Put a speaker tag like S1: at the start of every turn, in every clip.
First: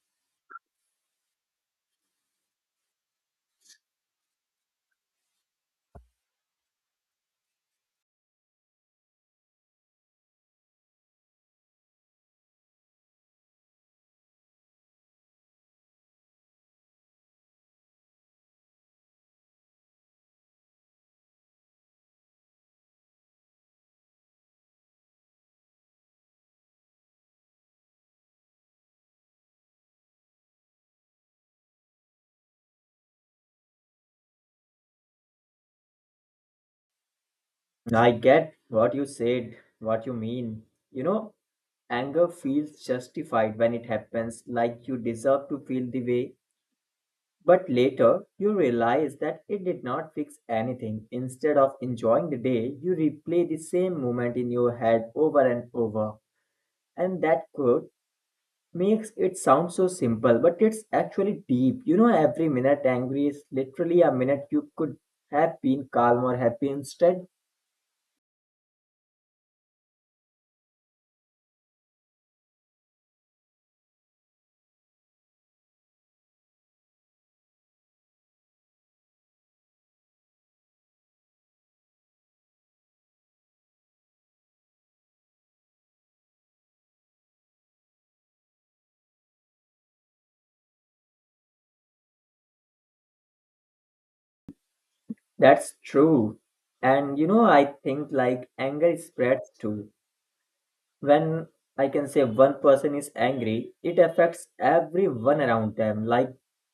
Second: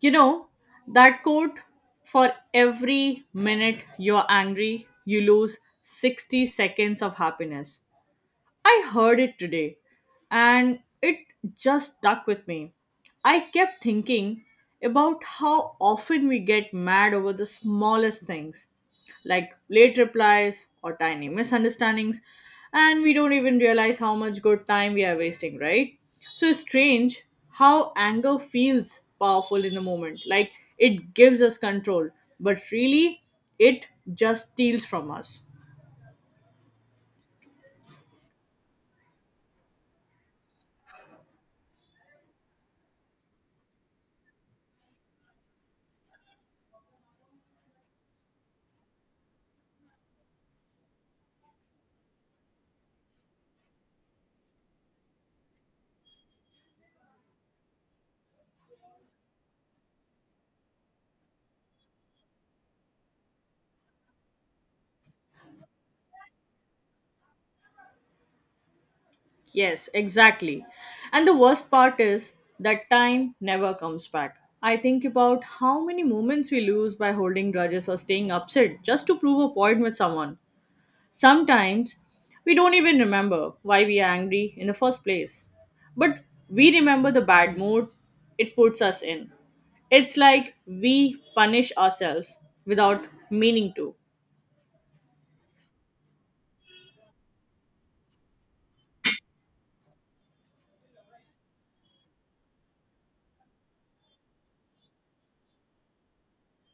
S1: You know, that quote for every minute you're angry, you lose 60 seconds of happiness. I heard it today and it just stuck with me. I kept thinking about how often we get mad over the smallest things, like late replies or tiny misunderstandings, and we don't even realize how much good time we are wasting, right? So it's strange how anger feels powerful in the moment, like it gives us control, but really it just steals from us.
S2: I get what you said, what you mean. You know, anger feels justified when it happens, like you deserve to feel the way. But later, you realize that it did not fix anything. Instead of enjoying the day, you replay the same moment in your head over and over. And that quote makes it sound so simple, but it's actually deep. Every minute angry is literally a minute you could have been calm or happy instead.
S1: Yes, exactly. And the worst part is that time never comes back. I think about how many moments we lose by holding grudges or staying upset just to prove a point with someone. Sometimes we don't even remember why we are angry in the first place. But we remember the bad mood it puts us in. It's like we punish ourselves without meaning to.
S2: That's true. And I think like anger spreads too. When I can say one person is angry, it affects everyone around them. Like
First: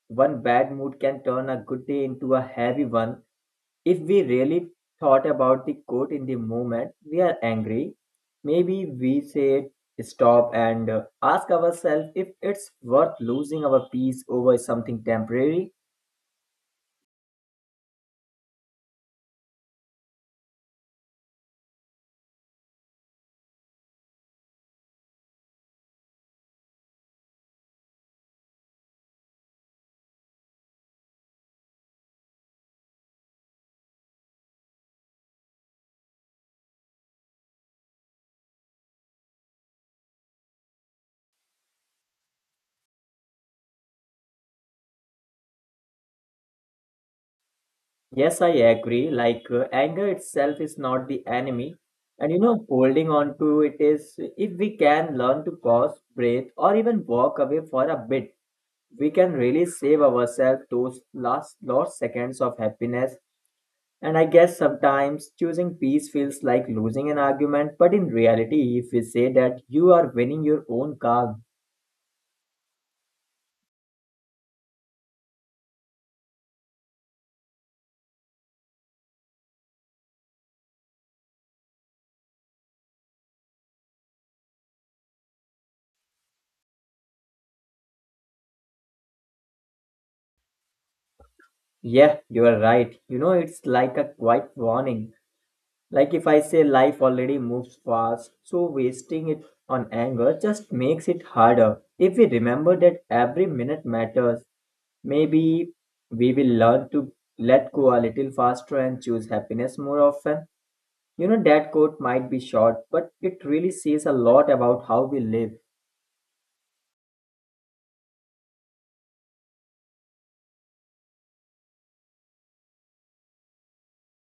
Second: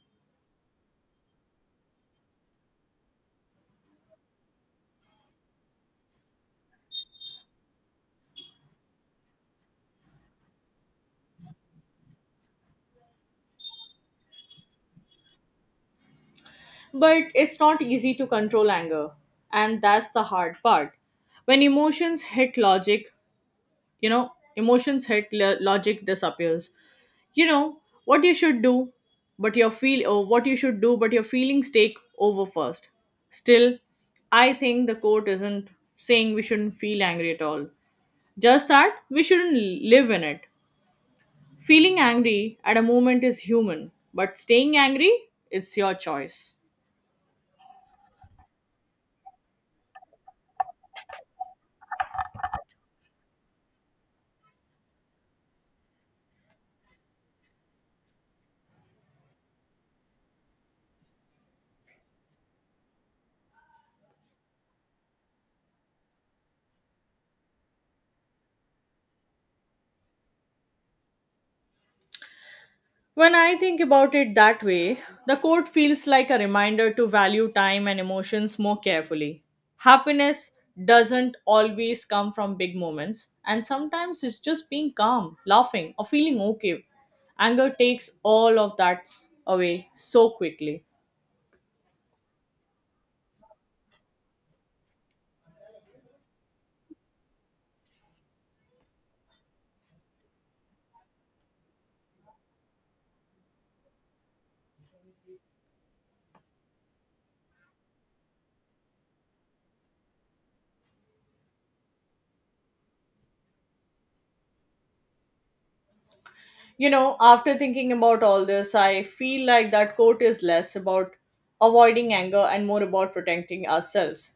S2: one bad mood can turn a good day into a heavy one. If we really thought about the quote in the moment we are angry, maybe we say stop and ask ourselves if it's worth losing our peace over something temporary.
S1: But it's not easy to control anger, and that's the hard part. When emotions hit logic, you know, logic disappears. You know what you should do, but your feel or what you should do, but your feelings take over first. Still, I think the court isn't saying we shouldn't feel angry at all. Just that we shouldn't live in it. Feeling angry at a moment is human, but staying angry, it's your choice.
S2: Yes, I agree. Like anger itself is not the enemy. And holding on to it is, if we can learn to pause, breathe, or even walk away for a bit, we can really save ourselves those last lost seconds of happiness. And I guess sometimes choosing peace feels like losing an argument, but in reality, if we say that you are winning your own calm,
S1: When I think about it that way, the quote feels like a reminder to value time and emotions more carefully. Happiness doesn't always come from big moments, and sometimes it's just being calm, laughing, or feeling okay. Anger takes all of away so quickly.
S2: yeah, you are right. It's like a quiet warning. Like if I say life already moves fast, so wasting it on anger just makes it harder. If we remember that every minute matters, maybe we will learn to let go a little faster and choose happiness more often. That quote might be short, but it really says a lot about how we live.
S1: You know, after thinking about all this, I feel like that quote is less about avoiding anger and more about protecting ourselves.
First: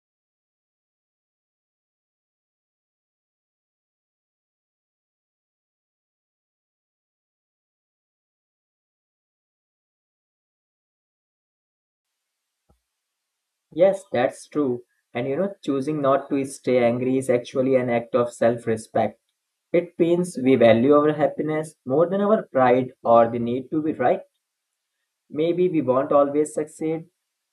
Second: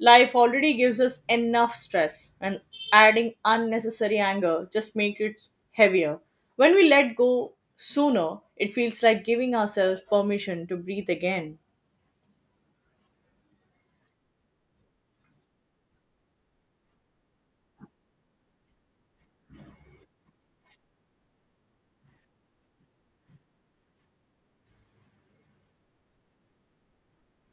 S1: Life already gives us enough stress, and adding unnecessary anger just makes it heavier. When we let go sooner, it feels like giving ourselves permission to breathe again.
S2: Yes, that's true. And choosing not to stay angry is actually an act of self respect. It means we value our happiness more than our pride or the need to be right. Maybe we won't always succeed,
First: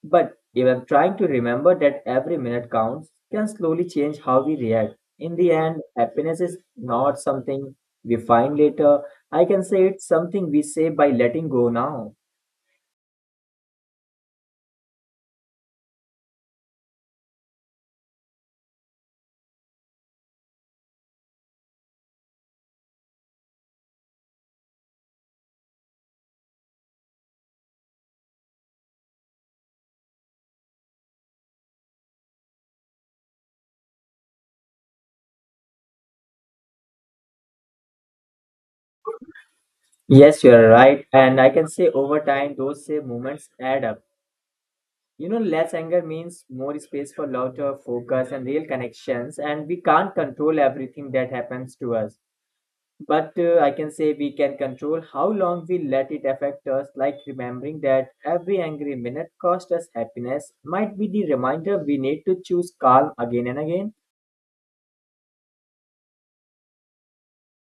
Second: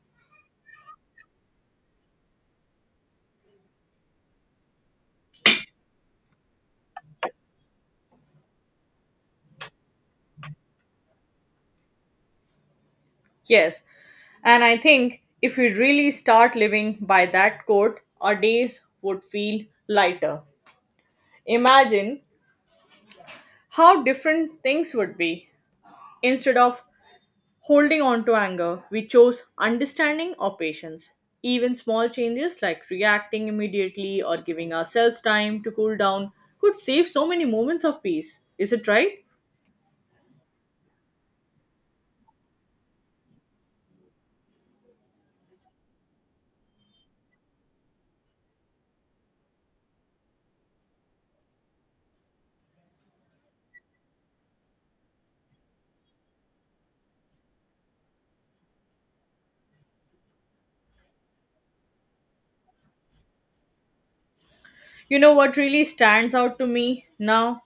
S2: but even trying to remember that every minute counts can slowly change how we react. In the end, happiness is not something we find later. I can say it's something we say by letting go now.
S1: Yes, and I think if we really start living by that quote, our days would feel lighter. Imagine how different things would be. Instead of holding on to anger, we chose understanding or patience. Even small changes like reacting immediately or giving ourselves time to cool down could save so many moments of peace. Is it right?
S2: Yes, you're right. And I can say over time, those same moments add up. Less anger means more space for laughter, focus, and real connections. And we can't control everything that happens to us. But I can say we can control how long we let it affect us, like remembering that every angry minute cost us happiness might be the reminder we need to choose calm again and again.
S1: You know what really stands out to me now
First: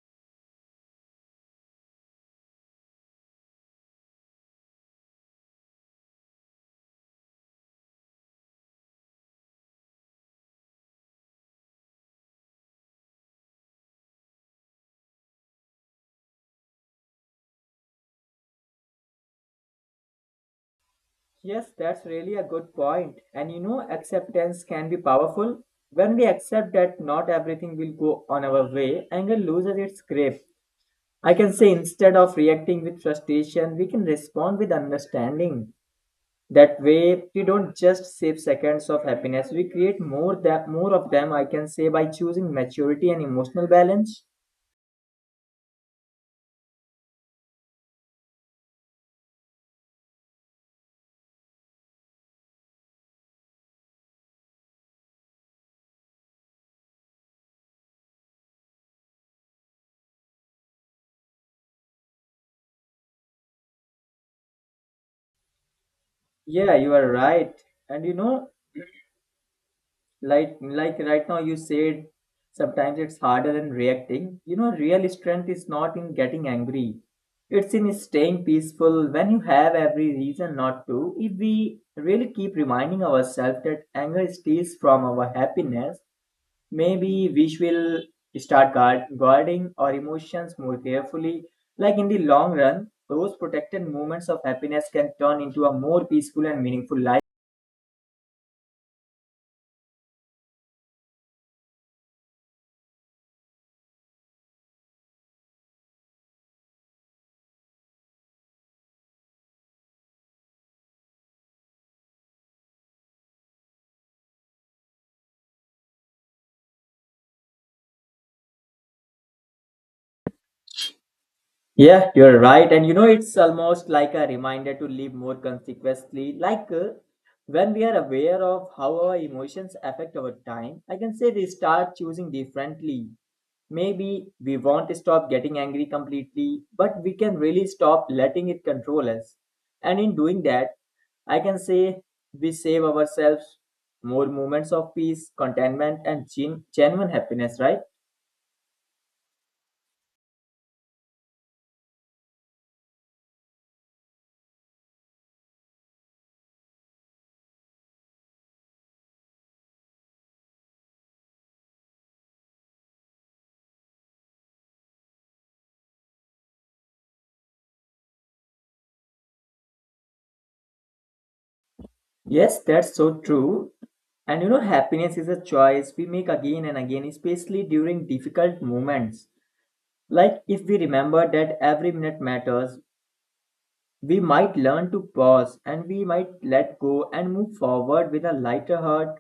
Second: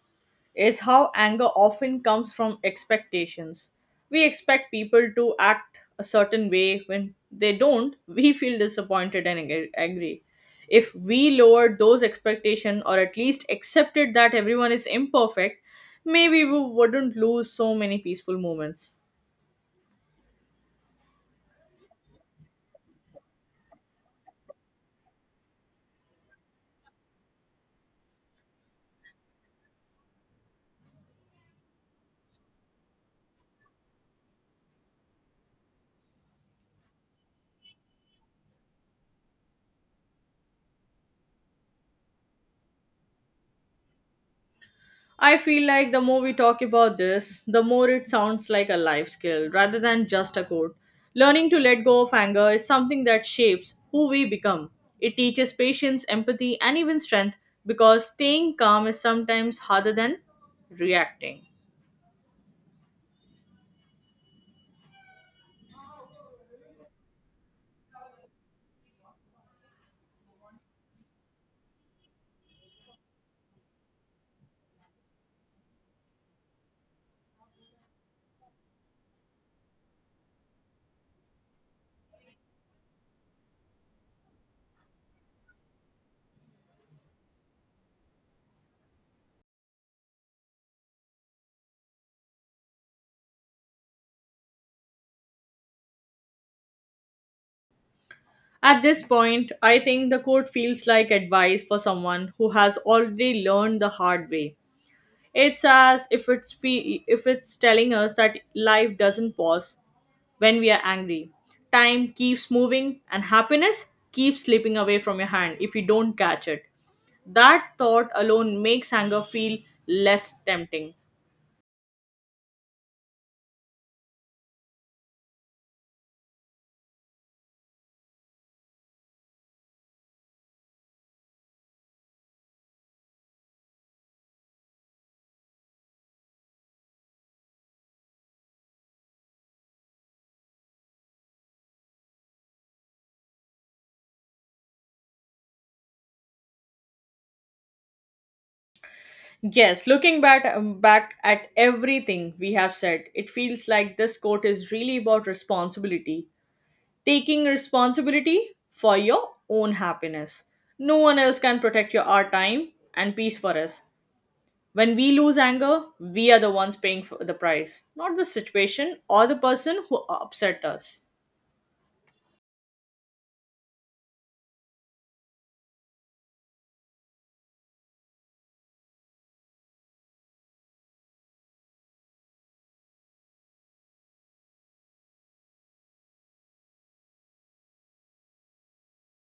S1: is how anger often comes from expectations. We expect people to act a certain way. When they don't, we feel disappointed and angry. If we lowered those expectations or at least accepted that everyone is imperfect, maybe we wouldn't lose so many peaceful moments.
S2: Yes, that's really a good point. And acceptance can be powerful. When we accept that not everything will go on our way, anger loses its grip. I can say instead of reacting with frustration, we can respond with understanding. That way we don't just save seconds of happiness. We create more that more of them. I can say by choosing maturity and emotional balance.
S1: I feel like the more we talk about this, the more it sounds like a life skill rather than just a code. Learning to let go of anger is something that shapes who we become. It teaches patience, empathy, and even strength because staying calm is sometimes harder than reacting.
S2: Yeah, you are right. And like right now you said sometimes it's harder than reacting. You know real strength is not in getting angry. It's in staying peaceful when you have every reason not to. If we really keep reminding ourselves that anger steals from our happiness, maybe we will start guarding our emotions more carefully. Like in the long run, those protected moments of happiness can turn into a more peaceful and meaningful life.
S1: At this point, I think the quote feels like advice for someone who has already learned the hard way. It's as if it's fe- if it's telling us that life doesn't pause when we are angry. Time keeps moving and happiness keeps slipping away from your hand if you don't catch it. That thought alone makes anger feel less tempting.
S2: Yeah, you're right. And it's almost like a reminder to live more consequently. Like when we are aware of how our emotions affect our time, I can say they start choosing differently. Maybe we won't stop getting angry completely, but we can really stop letting it control us. And in doing that, I can say we save ourselves more moments of peace, contentment, and genuine happiness, right?
S1: Yes, looking back back at everything we have said, it feels like this quote is really about responsibility. Taking responsibility for your own happiness. No one else can protect your our time and peace for us. When we lose anger, we are the ones paying for the price, not the situation or the person who upset us.
S2: Yes, that's so true. And happiness is a choice we make again and again, especially during difficult moments. Like, if we remember that every minute matters, we might learn to pause and we might let go and move forward with a lighter heart.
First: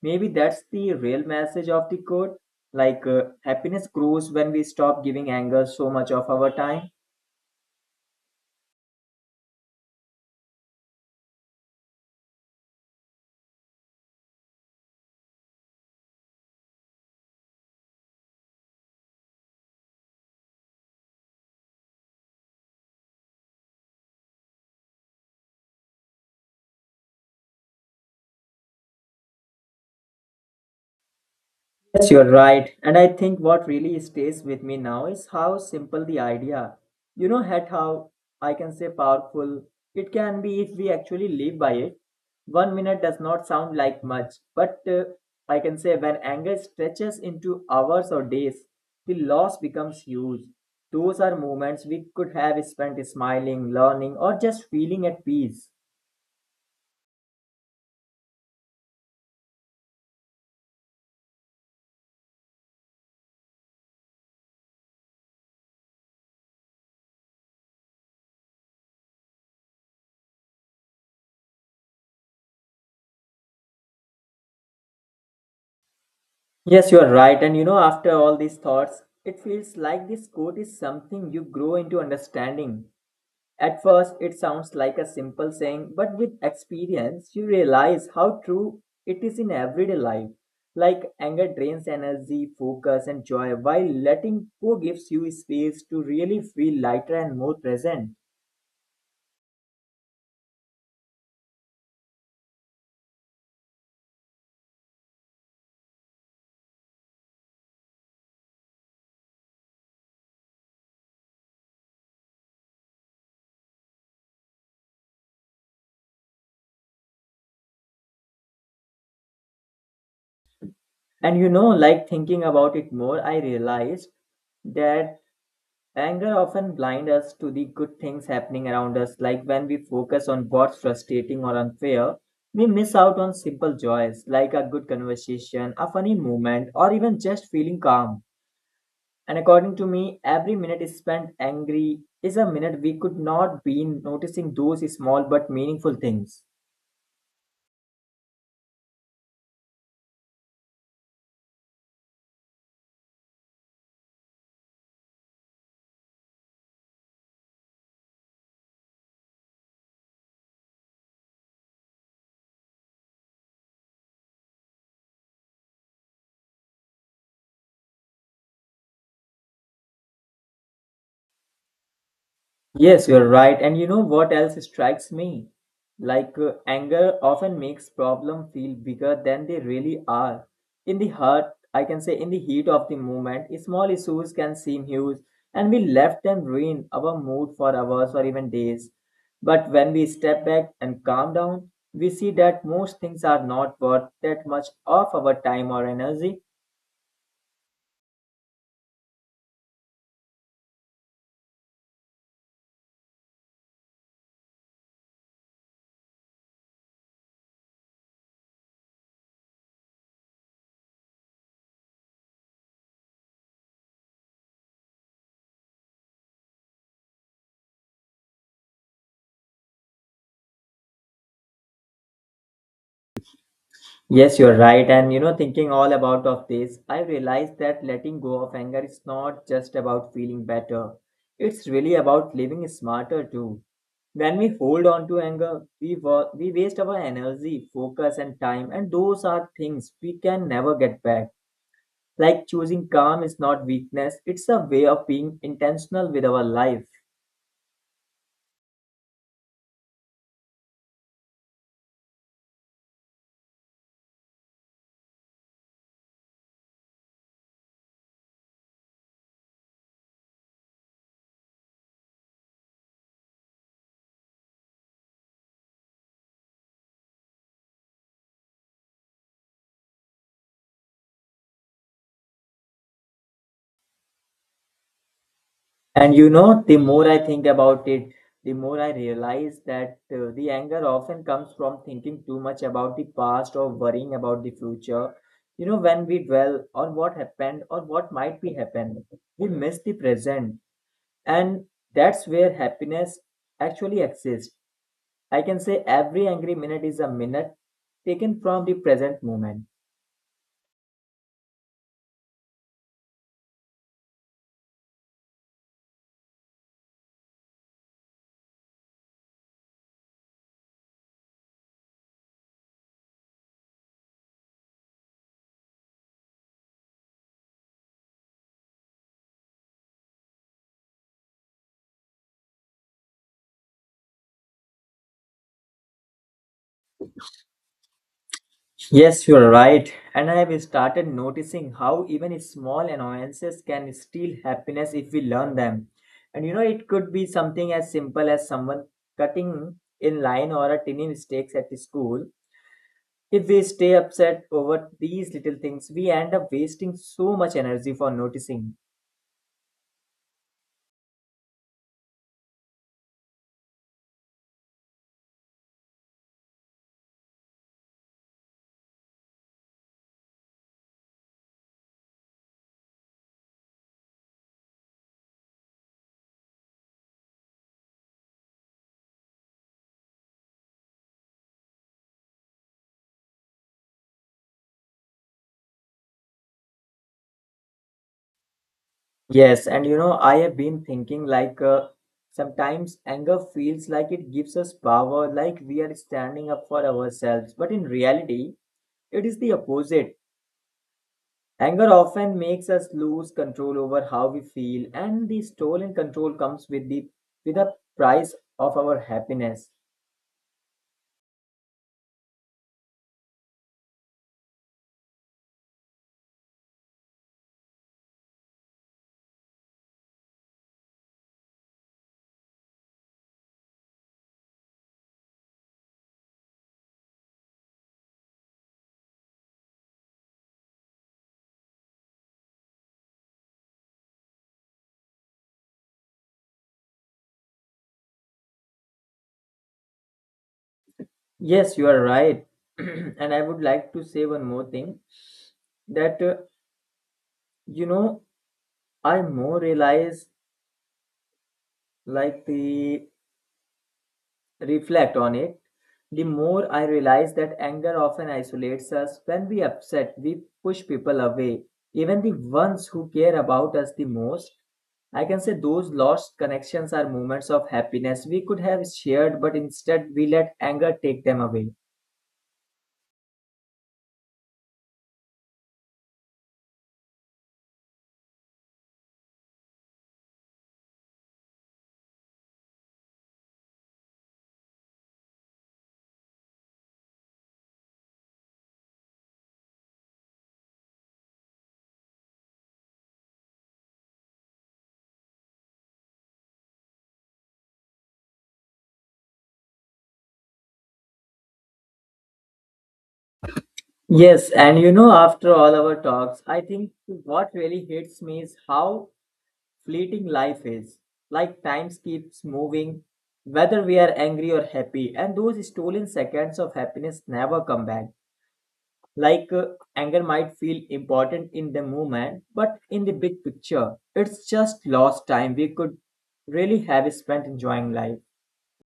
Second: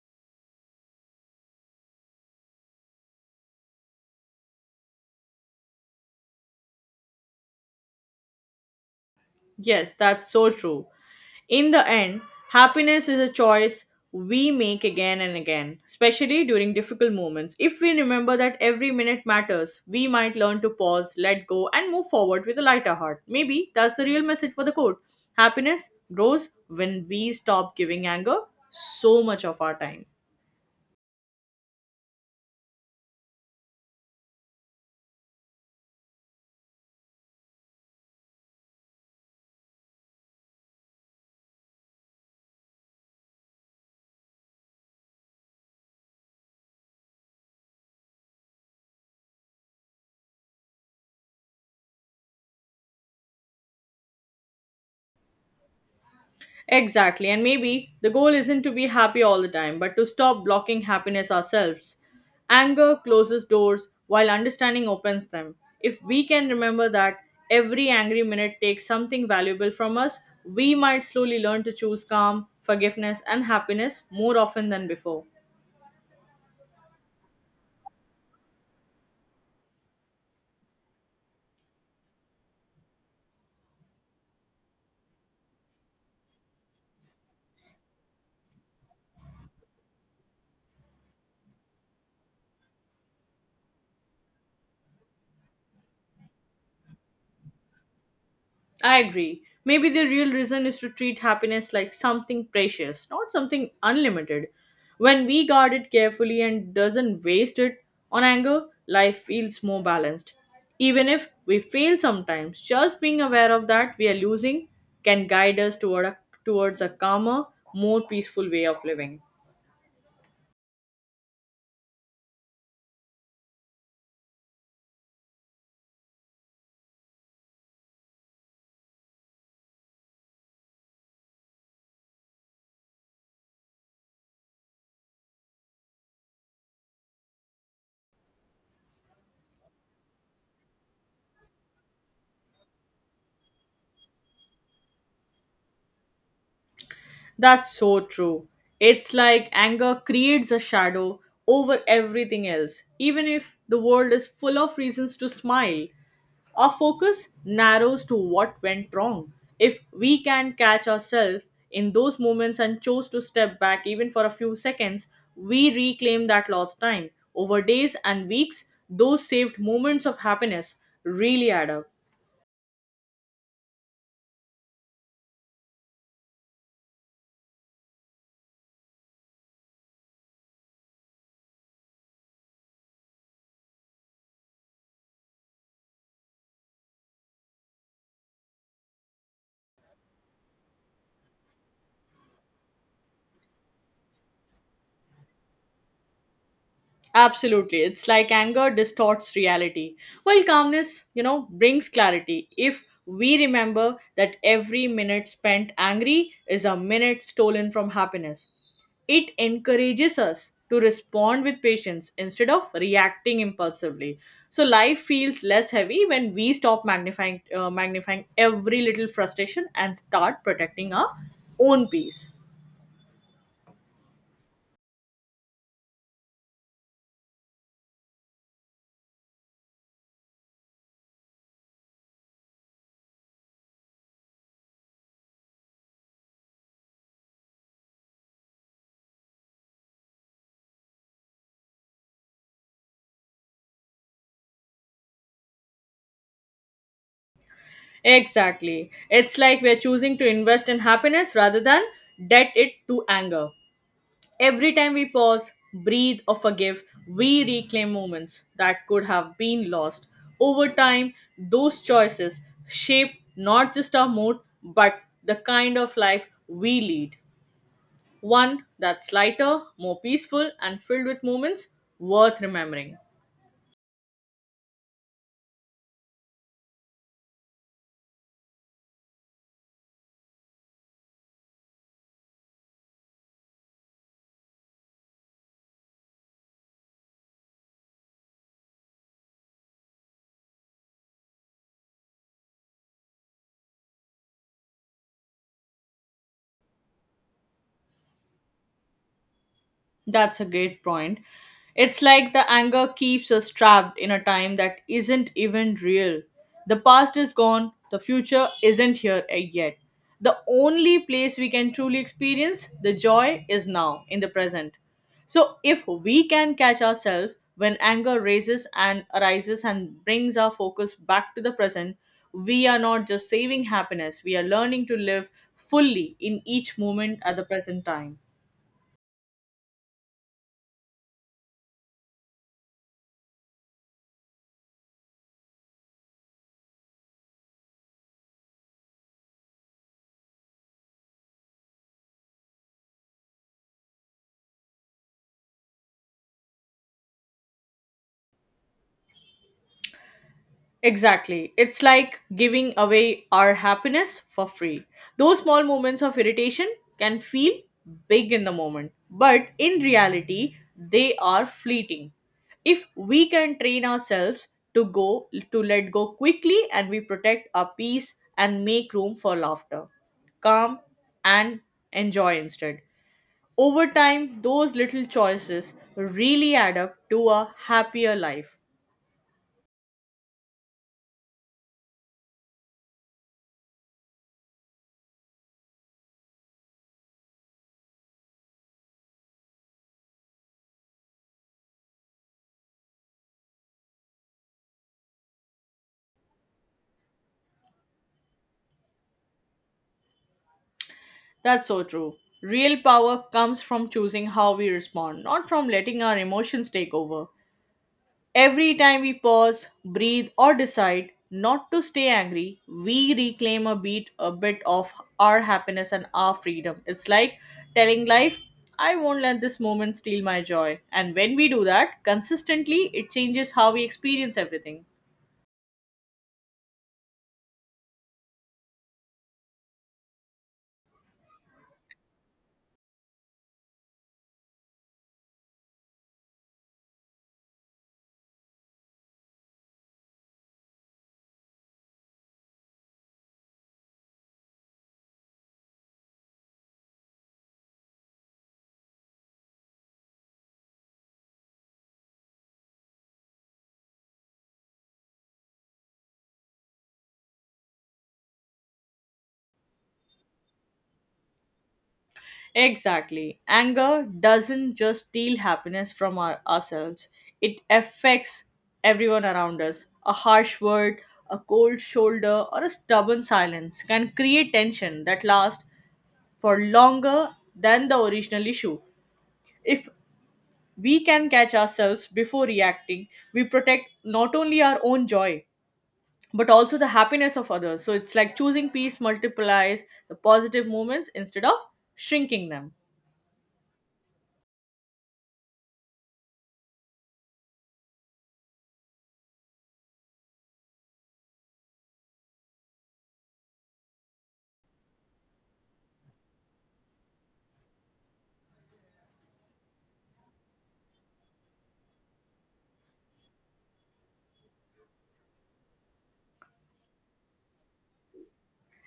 S2: Maybe that's the real message of the quote. Like, happiness grows when we stop giving anger so much of our time.
S1: Yes, that's so true. In the end, happiness is a choice we make again and again, especially during difficult moments. If we remember that every minute matters, we might learn to pause, let go, and move forward with a lighter heart. Maybe that's the real message for the quote. Happiness grows when we stop giving anger so much of our time.
S2: Yes, you're right. And I think what really stays with me now is how simple the idea, at how I can say powerful it can be if we actually live by it. 1 minute does not sound like much, but I can say when anger stretches into hours or days, the loss becomes huge. Those are moments we could have spent smiling, learning, or just feeling at peace.
S1: Exactly, and maybe the goal isn't to be happy all the time, but to stop blocking happiness ourselves. Anger closes doors while understanding opens them. If we can remember that every angry minute takes something valuable from us, we might slowly learn to choose calm, forgiveness, and happiness more often than before.
S2: Yes, you are right. And after all these thoughts, it feels like this quote is something you grow into understanding. At first, it sounds like a simple saying, but with experience, you realize how true it is in everyday life. Like anger drains energy, focus, and joy, while letting go gives you space to really feel lighter and more present.
S1: I agree. Maybe the real reason is to treat happiness like something precious, not something unlimited. When we guard it carefully and doesn't waste it on anger, life feels more balanced. Even if we fail sometimes, just being aware of that we are losing can guide us towards a calmer, more peaceful way of living.
S2: And like thinking about it more, I realized that anger often blinds us to the good things happening around us, like when we focus on what's frustrating or unfair, we miss out on simple joys like a good conversation, a funny moment, or even just feeling calm. And according to me, every minute is spent angry is a minute we could not be in noticing those small but meaningful things.
S1: That's so true. It's like anger creates a shadow over everything else, even if the world is full of reasons to smile. Our focus narrows to what went wrong. If we can catch ourselves in those moments and chose to step back even for a few seconds, we reclaim that lost time. Over days and weeks, those saved moments of happiness really add up.
S2: Yes, you're right. And you know what else strikes me? Like anger often makes problem feel bigger than they really are. In the heart, I can say in the heat of the moment, small issues can seem huge and we left them ruin our mood for hours or even days. But when we step back and calm down, we see that most things are not worth that much of our time or energy.
S1: Absolutely. It's like anger distorts reality, while calmness, you know, brings clarity. If we remember that every minute spent angry is a minute stolen from happiness, it encourages us to respond with patience instead of reacting impulsively. So life feels less heavy when we stop magnifying every little frustration and start protecting our own peace.
S2: Yes, you're right. And thinking all about of this, I realized that letting go of anger is not just about feeling better. It's really about living smarter too. When we hold on to anger, we waste our energy, focus, and time, and those are things we can never get back. Like choosing calm is not weakness; it's a way of being intentional with our life.
S1: Exactly. It's like we're choosing to invest in happiness rather than debt it to anger. Every time we pause, breathe, or forgive, we reclaim moments that could have been lost. Over time, those choices shape not just our mood, but the kind of life we lead. One that's lighter, more peaceful, and filled with moments worth remembering.
S2: And the more I think about it, the more I realize that the anger often comes from thinking too much about the past or worrying about the future. When we dwell on what happened or what might be happened, we miss the present. And that's where happiness actually exists. I can say every angry minute is a minute taken from the present moment.
S1: That's a great point. It's like the anger keeps us trapped in a time that isn't even real. The past is gone, the future isn't here yet. The only place we can truly experience the joy is now, in the present. So, if we can catch ourselves when anger raises and arises and brings our focus back to the present, we are not just saving happiness, we are learning to live fully in each moment at the present time.
S2: Yes, you're right. And I have started noticing how even small annoyances can steal happiness if we learn them. And it could be something as simple as someone cutting in line or a tiny mistakes at school. If we stay upset over these little things, we end up wasting so much energy for noticing.
S1: Exactly. It's like giving away our happiness for free. Those small moments of irritation can feel big in the moment, but in reality, they are fleeting. If we can train ourselves to let go quickly and we protect our peace and make room for laughter, calm and enjoy instead. Over time, those little choices really add up to a happier life.
S2: Yes, and I have been thinking like sometimes anger feels like it gives us power, like we are standing up for ourselves. But in reality, it is the opposite. Anger often makes us lose control over how we feel, and the stolen control comes with the price of our happiness.
S1: That's so true. Real power comes from choosing how we respond, not from letting our emotions take over. Every time we pause, breathe, or decide not to stay angry, we reclaim a bit of our happiness and our freedom. It's like telling life, I won't let this moment steal my joy. And when we do that consistently, it changes how we experience everything.
S2: Yes, you are right. And I would like to say one more thing that you know I more realize like the reflect on it, the more I realize that anger often isolates us. When we upset, we push people away, even the ones who care about us the most. I can say those lost connections are moments of happiness we could have shared, but instead we let anger take them away.
S1: Exactly. Anger doesn't just steal happiness from ourselves, it affects everyone around us. A harsh word, a cold shoulder, or a stubborn silence can create tension that lasts for longer than the original issue. If we can catch ourselves before reacting, we protect not only our own joy but also the happiness of others. So it's like choosing peace multiplies the positive moments instead of shrinking them.
S2: Yes, and after all our talks, I think what really hits me is how fleeting life is. Like time keeps moving, whether we are angry or happy, and those stolen seconds of happiness never come back. Like anger might feel important in the moment, but in the big picture, it's just lost time we could really have spent enjoying life.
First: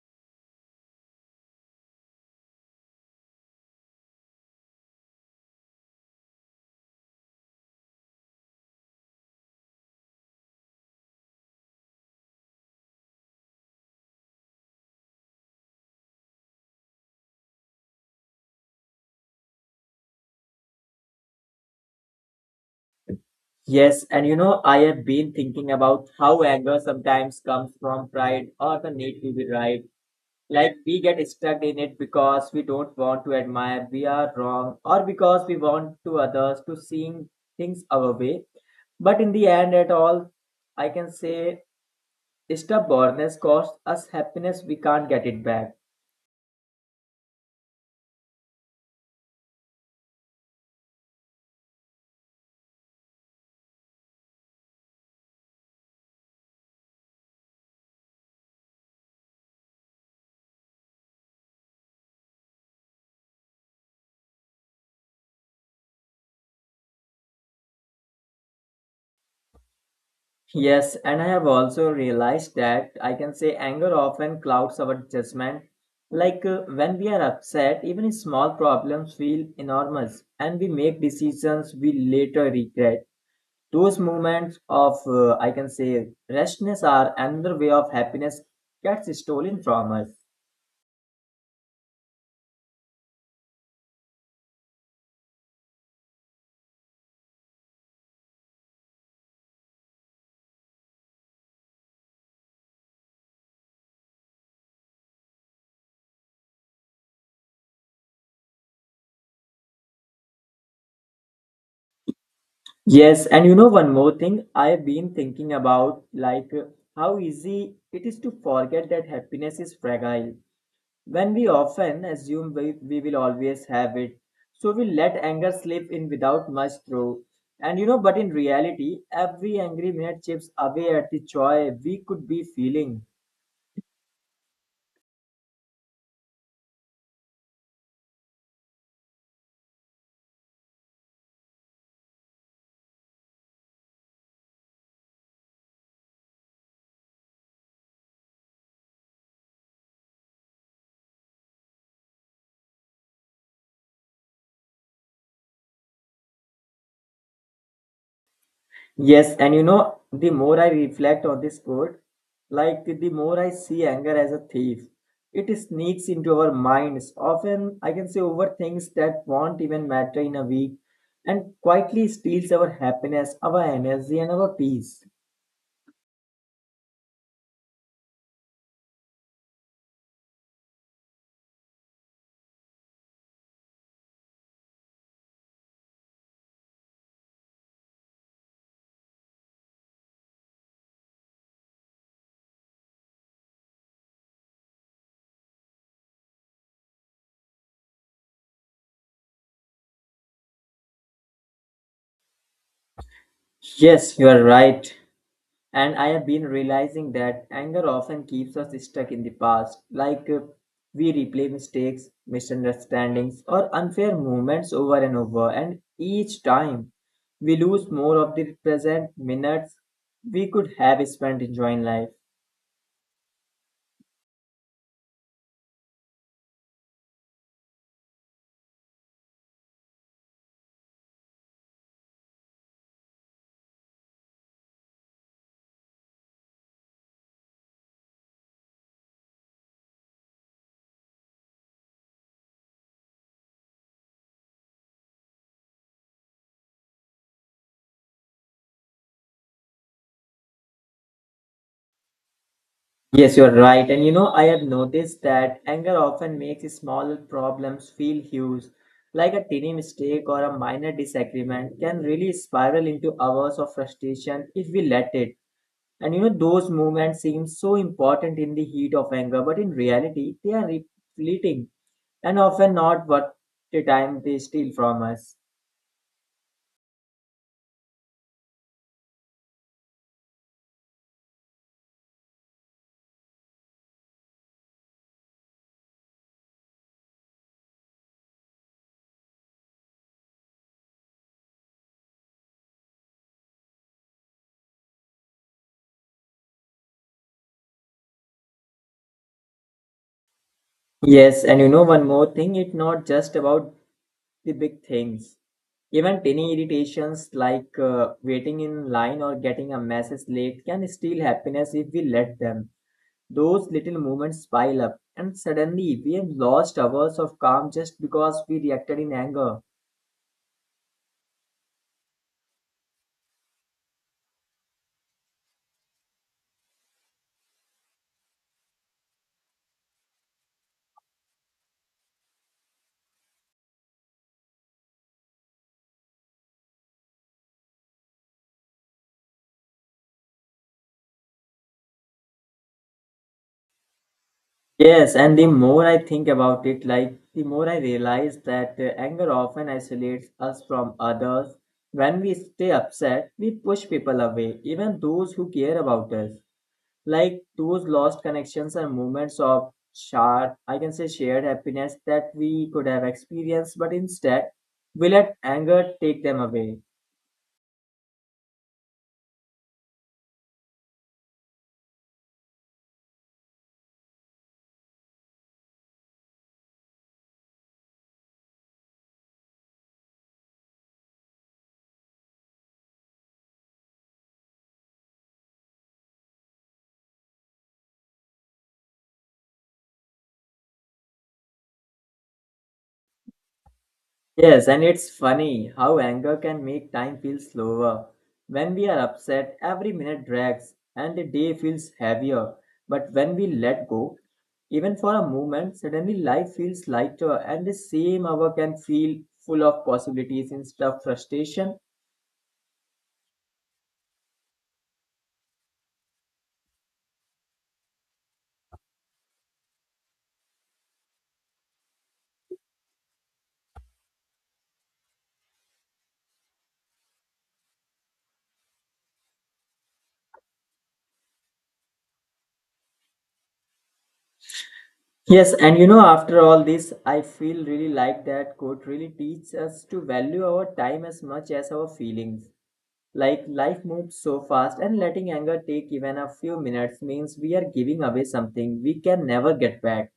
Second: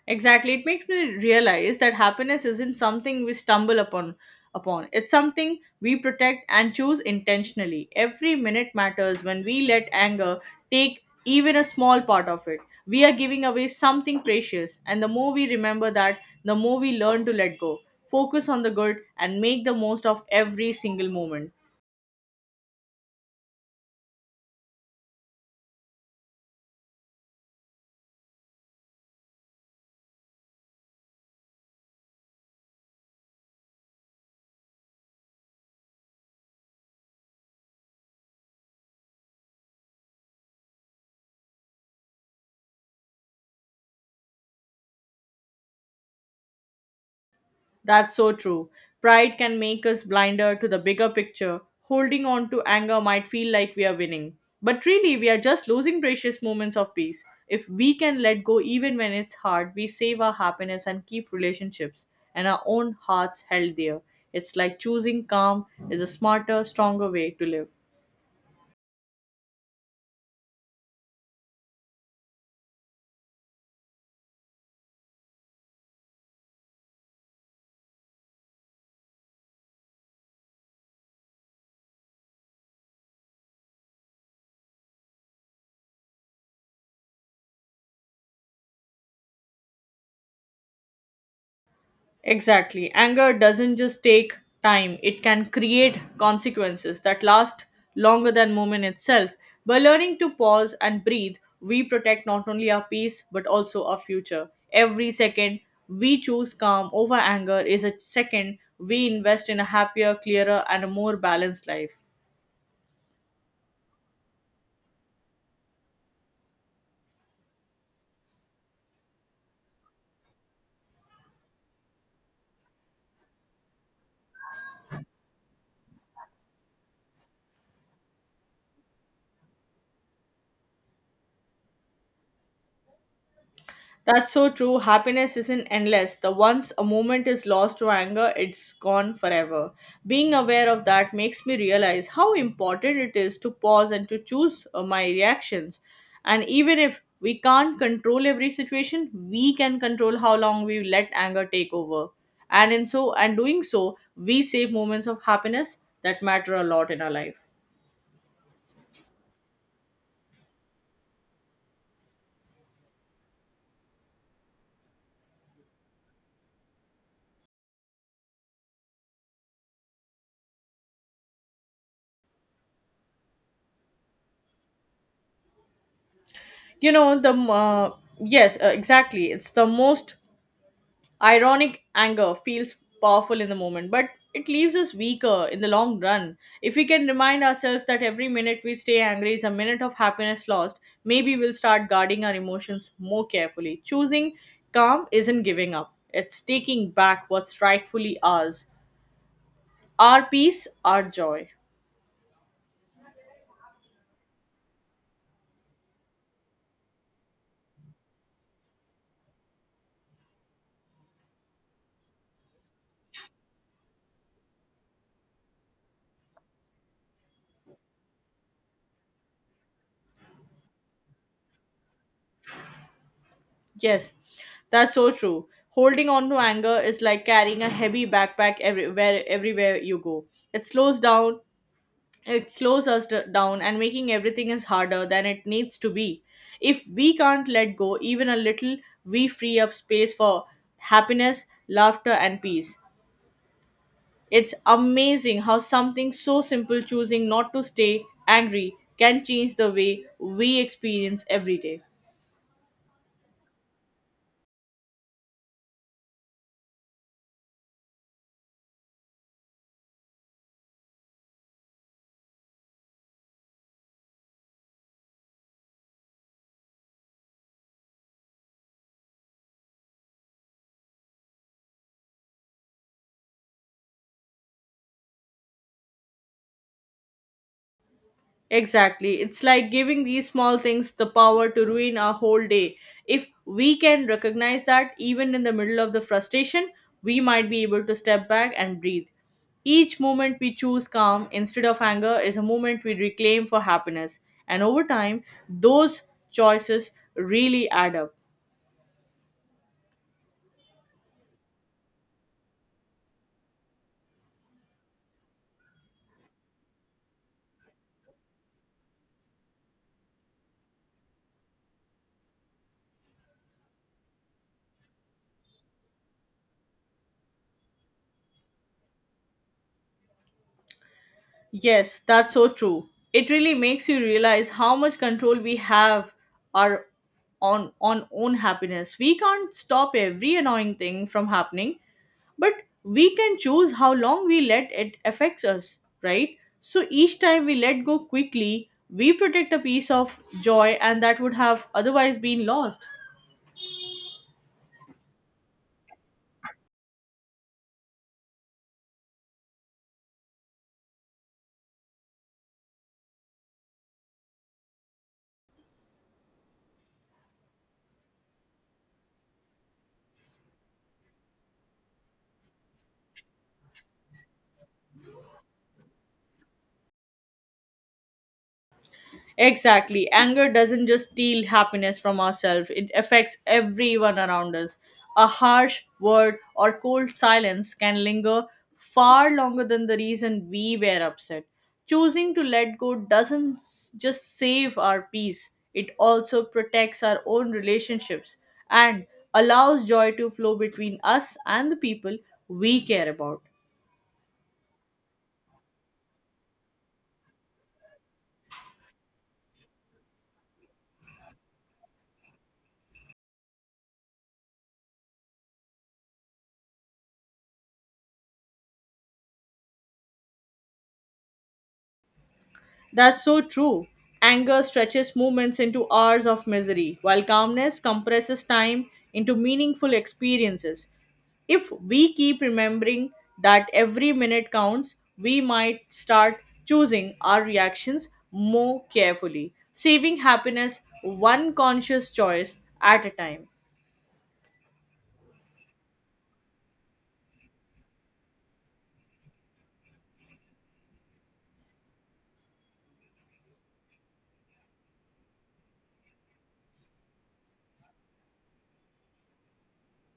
S1: Exactly. It makes me realize that happiness isn't something we stumble upon upon. It's something we protect and choose intentionally. Every minute matters when we let anger take even a small part of it. We are giving away something precious, and the more we remember that, the more we learn to let go, focus on the good, and make the most of every single moment.
S2: Yes, and I have been thinking about how anger sometimes comes from pride or the need to be right, like we get stuck in it because we don't want to admire we are wrong or because we want to others to seeing things our way. But in the end at all, I can say stubbornness costs us happiness. We can't get it back.
S1: That's so true. Pride can make us blinder to the bigger picture. Holding on to anger might feel like we are winning. But really, we are just losing precious moments of peace. If we can let go even when it's hard, we save our happiness and keep relationships and our own hearts held dear. It's like choosing calm is a smarter, stronger way to live.
S2: Yes, and I have also realized that I can say anger often clouds our judgment. Like when we are upset even small problems feel enormous and we make decisions we later regret. Those moments of, I can say, restness are another way of happiness gets stolen from us.
S1: Exactly. Anger doesn't just take time, it can create consequences that last longer than moment itself. By learning to pause and breathe, we protect not only our peace but also our future. Every second we choose calm over anger is a second we invest in a happier, clearer, and a more balanced life.
S2: Yes, and one more thing I've been thinking about, like how easy it is to forget that happiness is fragile. When we often assume we will always have it, so we let anger slip in without much throw. And but in reality, every angry minute chips away at the joy we could be feeling.
S1: That's so true. Happiness isn't endless. The once a moment is lost to anger, it's gone forever. Being aware of that makes me realize how important it is to pause and to choose my reactions. And even if we can't control every situation, we can control how long we let anger take over. And doing so, we save moments of happiness that matter a lot in our life.
S2: Yes, and the more I reflect on this quote, like the more I see anger as a thief. It sneaks into our minds, often I can say over things that won't even matter in a week, and quietly steals our happiness, our energy, and our peace.
S1: You know, the m- uh, yes, exactly. It's the most ironic. Anger feels powerful in the moment, but it leaves us weaker in the long run. If we can remind ourselves that every minute we stay angry is a minute of happiness lost, maybe we'll start guarding our emotions more carefully. Choosing calm isn't giving up, it's taking back what's rightfully ours, our peace, our joy.
S2: Yes, you are right. And I have been realizing that anger often keeps us stuck in the past, like we replay mistakes, misunderstandings, or unfair movements over and over, and each time we lose more of the present minutes we could have spent enjoying life.
S1: Yes, that's so true. Holding on to anger is like carrying a heavy backpack everywhere you go. It slows down it slows us down and making everything is harder than it needs to be. If we can't let go even a little, we free up space for happiness, laughter, and peace. It's amazing how something so simple, choosing not to stay angry, can change the way we experience every day.
S2: Yes, you're right. And I have noticed that anger often makes small problems feel huge, like a tiny mistake or a minor disagreement can really spiral into hours of frustration if we let it. And those moments seem so important in the heat of anger, but in reality, fleeting and often not worth the time they steal from us.
S1: Exactly. It's like giving these small things the power to ruin our whole day. If we can recognize that, even in the middle of the frustration, we might be able to step back and breathe. Each moment we choose calm instead of anger is a moment we reclaim for happiness. And over time, those choices really add up.
S2: Yes, and one more thing, it's not just about the big things. Even tiny irritations like waiting in line or getting a message late can steal happiness if we let them. Those little moments pile up, and suddenly we have lost hours of calm just because we reacted in anger.
S1: Yes, that's so true. It really makes you realize how much control we have our on own happiness. We can't stop every annoying thing from happening, but we can choose how long we let it affect us, right? So each time we let go quickly, we protect a piece of joy and that would have otherwise been lost.
S2: Yes, and the more I think about it, like the more I realize that anger often isolates us from others. When we stay upset, we push people away, even those who care about us. Like those lost connections and moments of I can say shared happiness that we could have experienced, but instead we let anger take them away.
S1: Exactly. Anger doesn't just steal happiness from ourselves, it affects everyone around us. A harsh word or cold silence can linger far longer than the reason we were upset. Choosing to let go doesn't s- just save our peace, it also protects our own relationships and allows joy to flow between us and the people we care about.
S2: Yes, and it's funny how anger can make time feel slower. When we are upset, every minute drags and the day feels heavier. But when we let go, even for a moment, suddenly life feels lighter and the same hour can feel full of possibilities instead of frustration.
S1: That's so true. Anger stretches moments into hours of misery, while calmness compresses time into meaningful experiences. If we keep remembering that every minute counts, we might start choosing our reactions more carefully, saving happiness one conscious choice at a time.
S2: Yes, and after all this, I feel really like that quote really teaches us to value our time as much as our feelings. Like life moves so fast, and letting anger take even a few minutes means we are giving away something we can never get back.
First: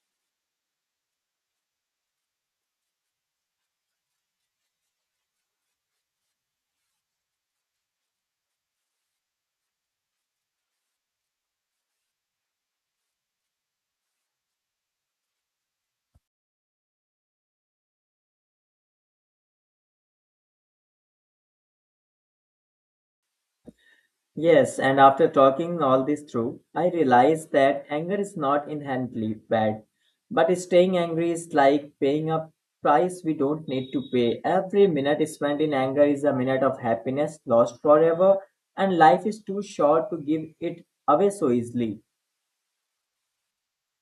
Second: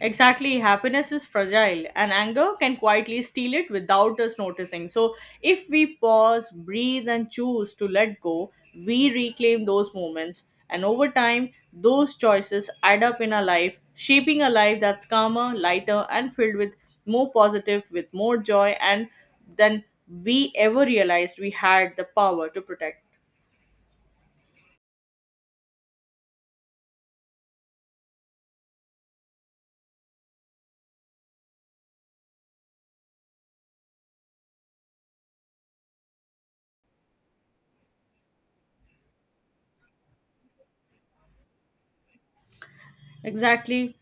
S1: Exactly, happiness is fragile and anger can quietly steal it without us noticing. So, if we pause, breathe, and choose to let go, we reclaim those moments. And over time, those choices add up in our life, shaping a life that's calmer, lighter, and filled with more positive, with more joy, and than we ever realized we had the power to protect.
S2: Yes, and after talking all this through, I realized that anger is not inherently bad, but staying angry is like paying a price we don't need to pay. Every minute spent in anger is a minute of happiness lost forever, and life is too short to give it away so easily.
S1: Exactly.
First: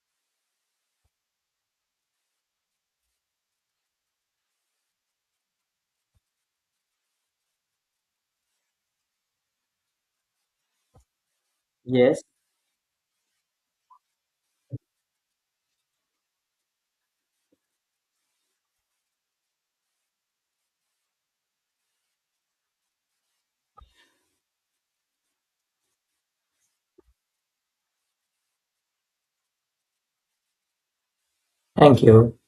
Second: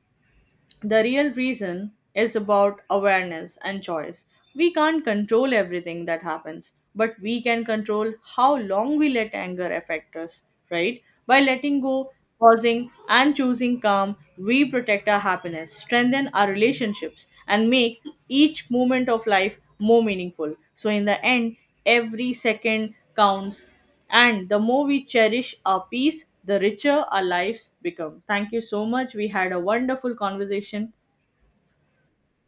S1: The real reason is about awareness and choice. We can't control everything that happens, but we can control how long we let anger affect us, right? By letting go,
S2: Yes,
S1: pausing, and choosing calm, we protect our happiness, strengthen our relationships, and make each moment of life more meaningful. So, in the end, every second counts, and the more we cherish our peace, the richer our lives become. Thank you so much. We had a wonderful conversation.
S2: thank you.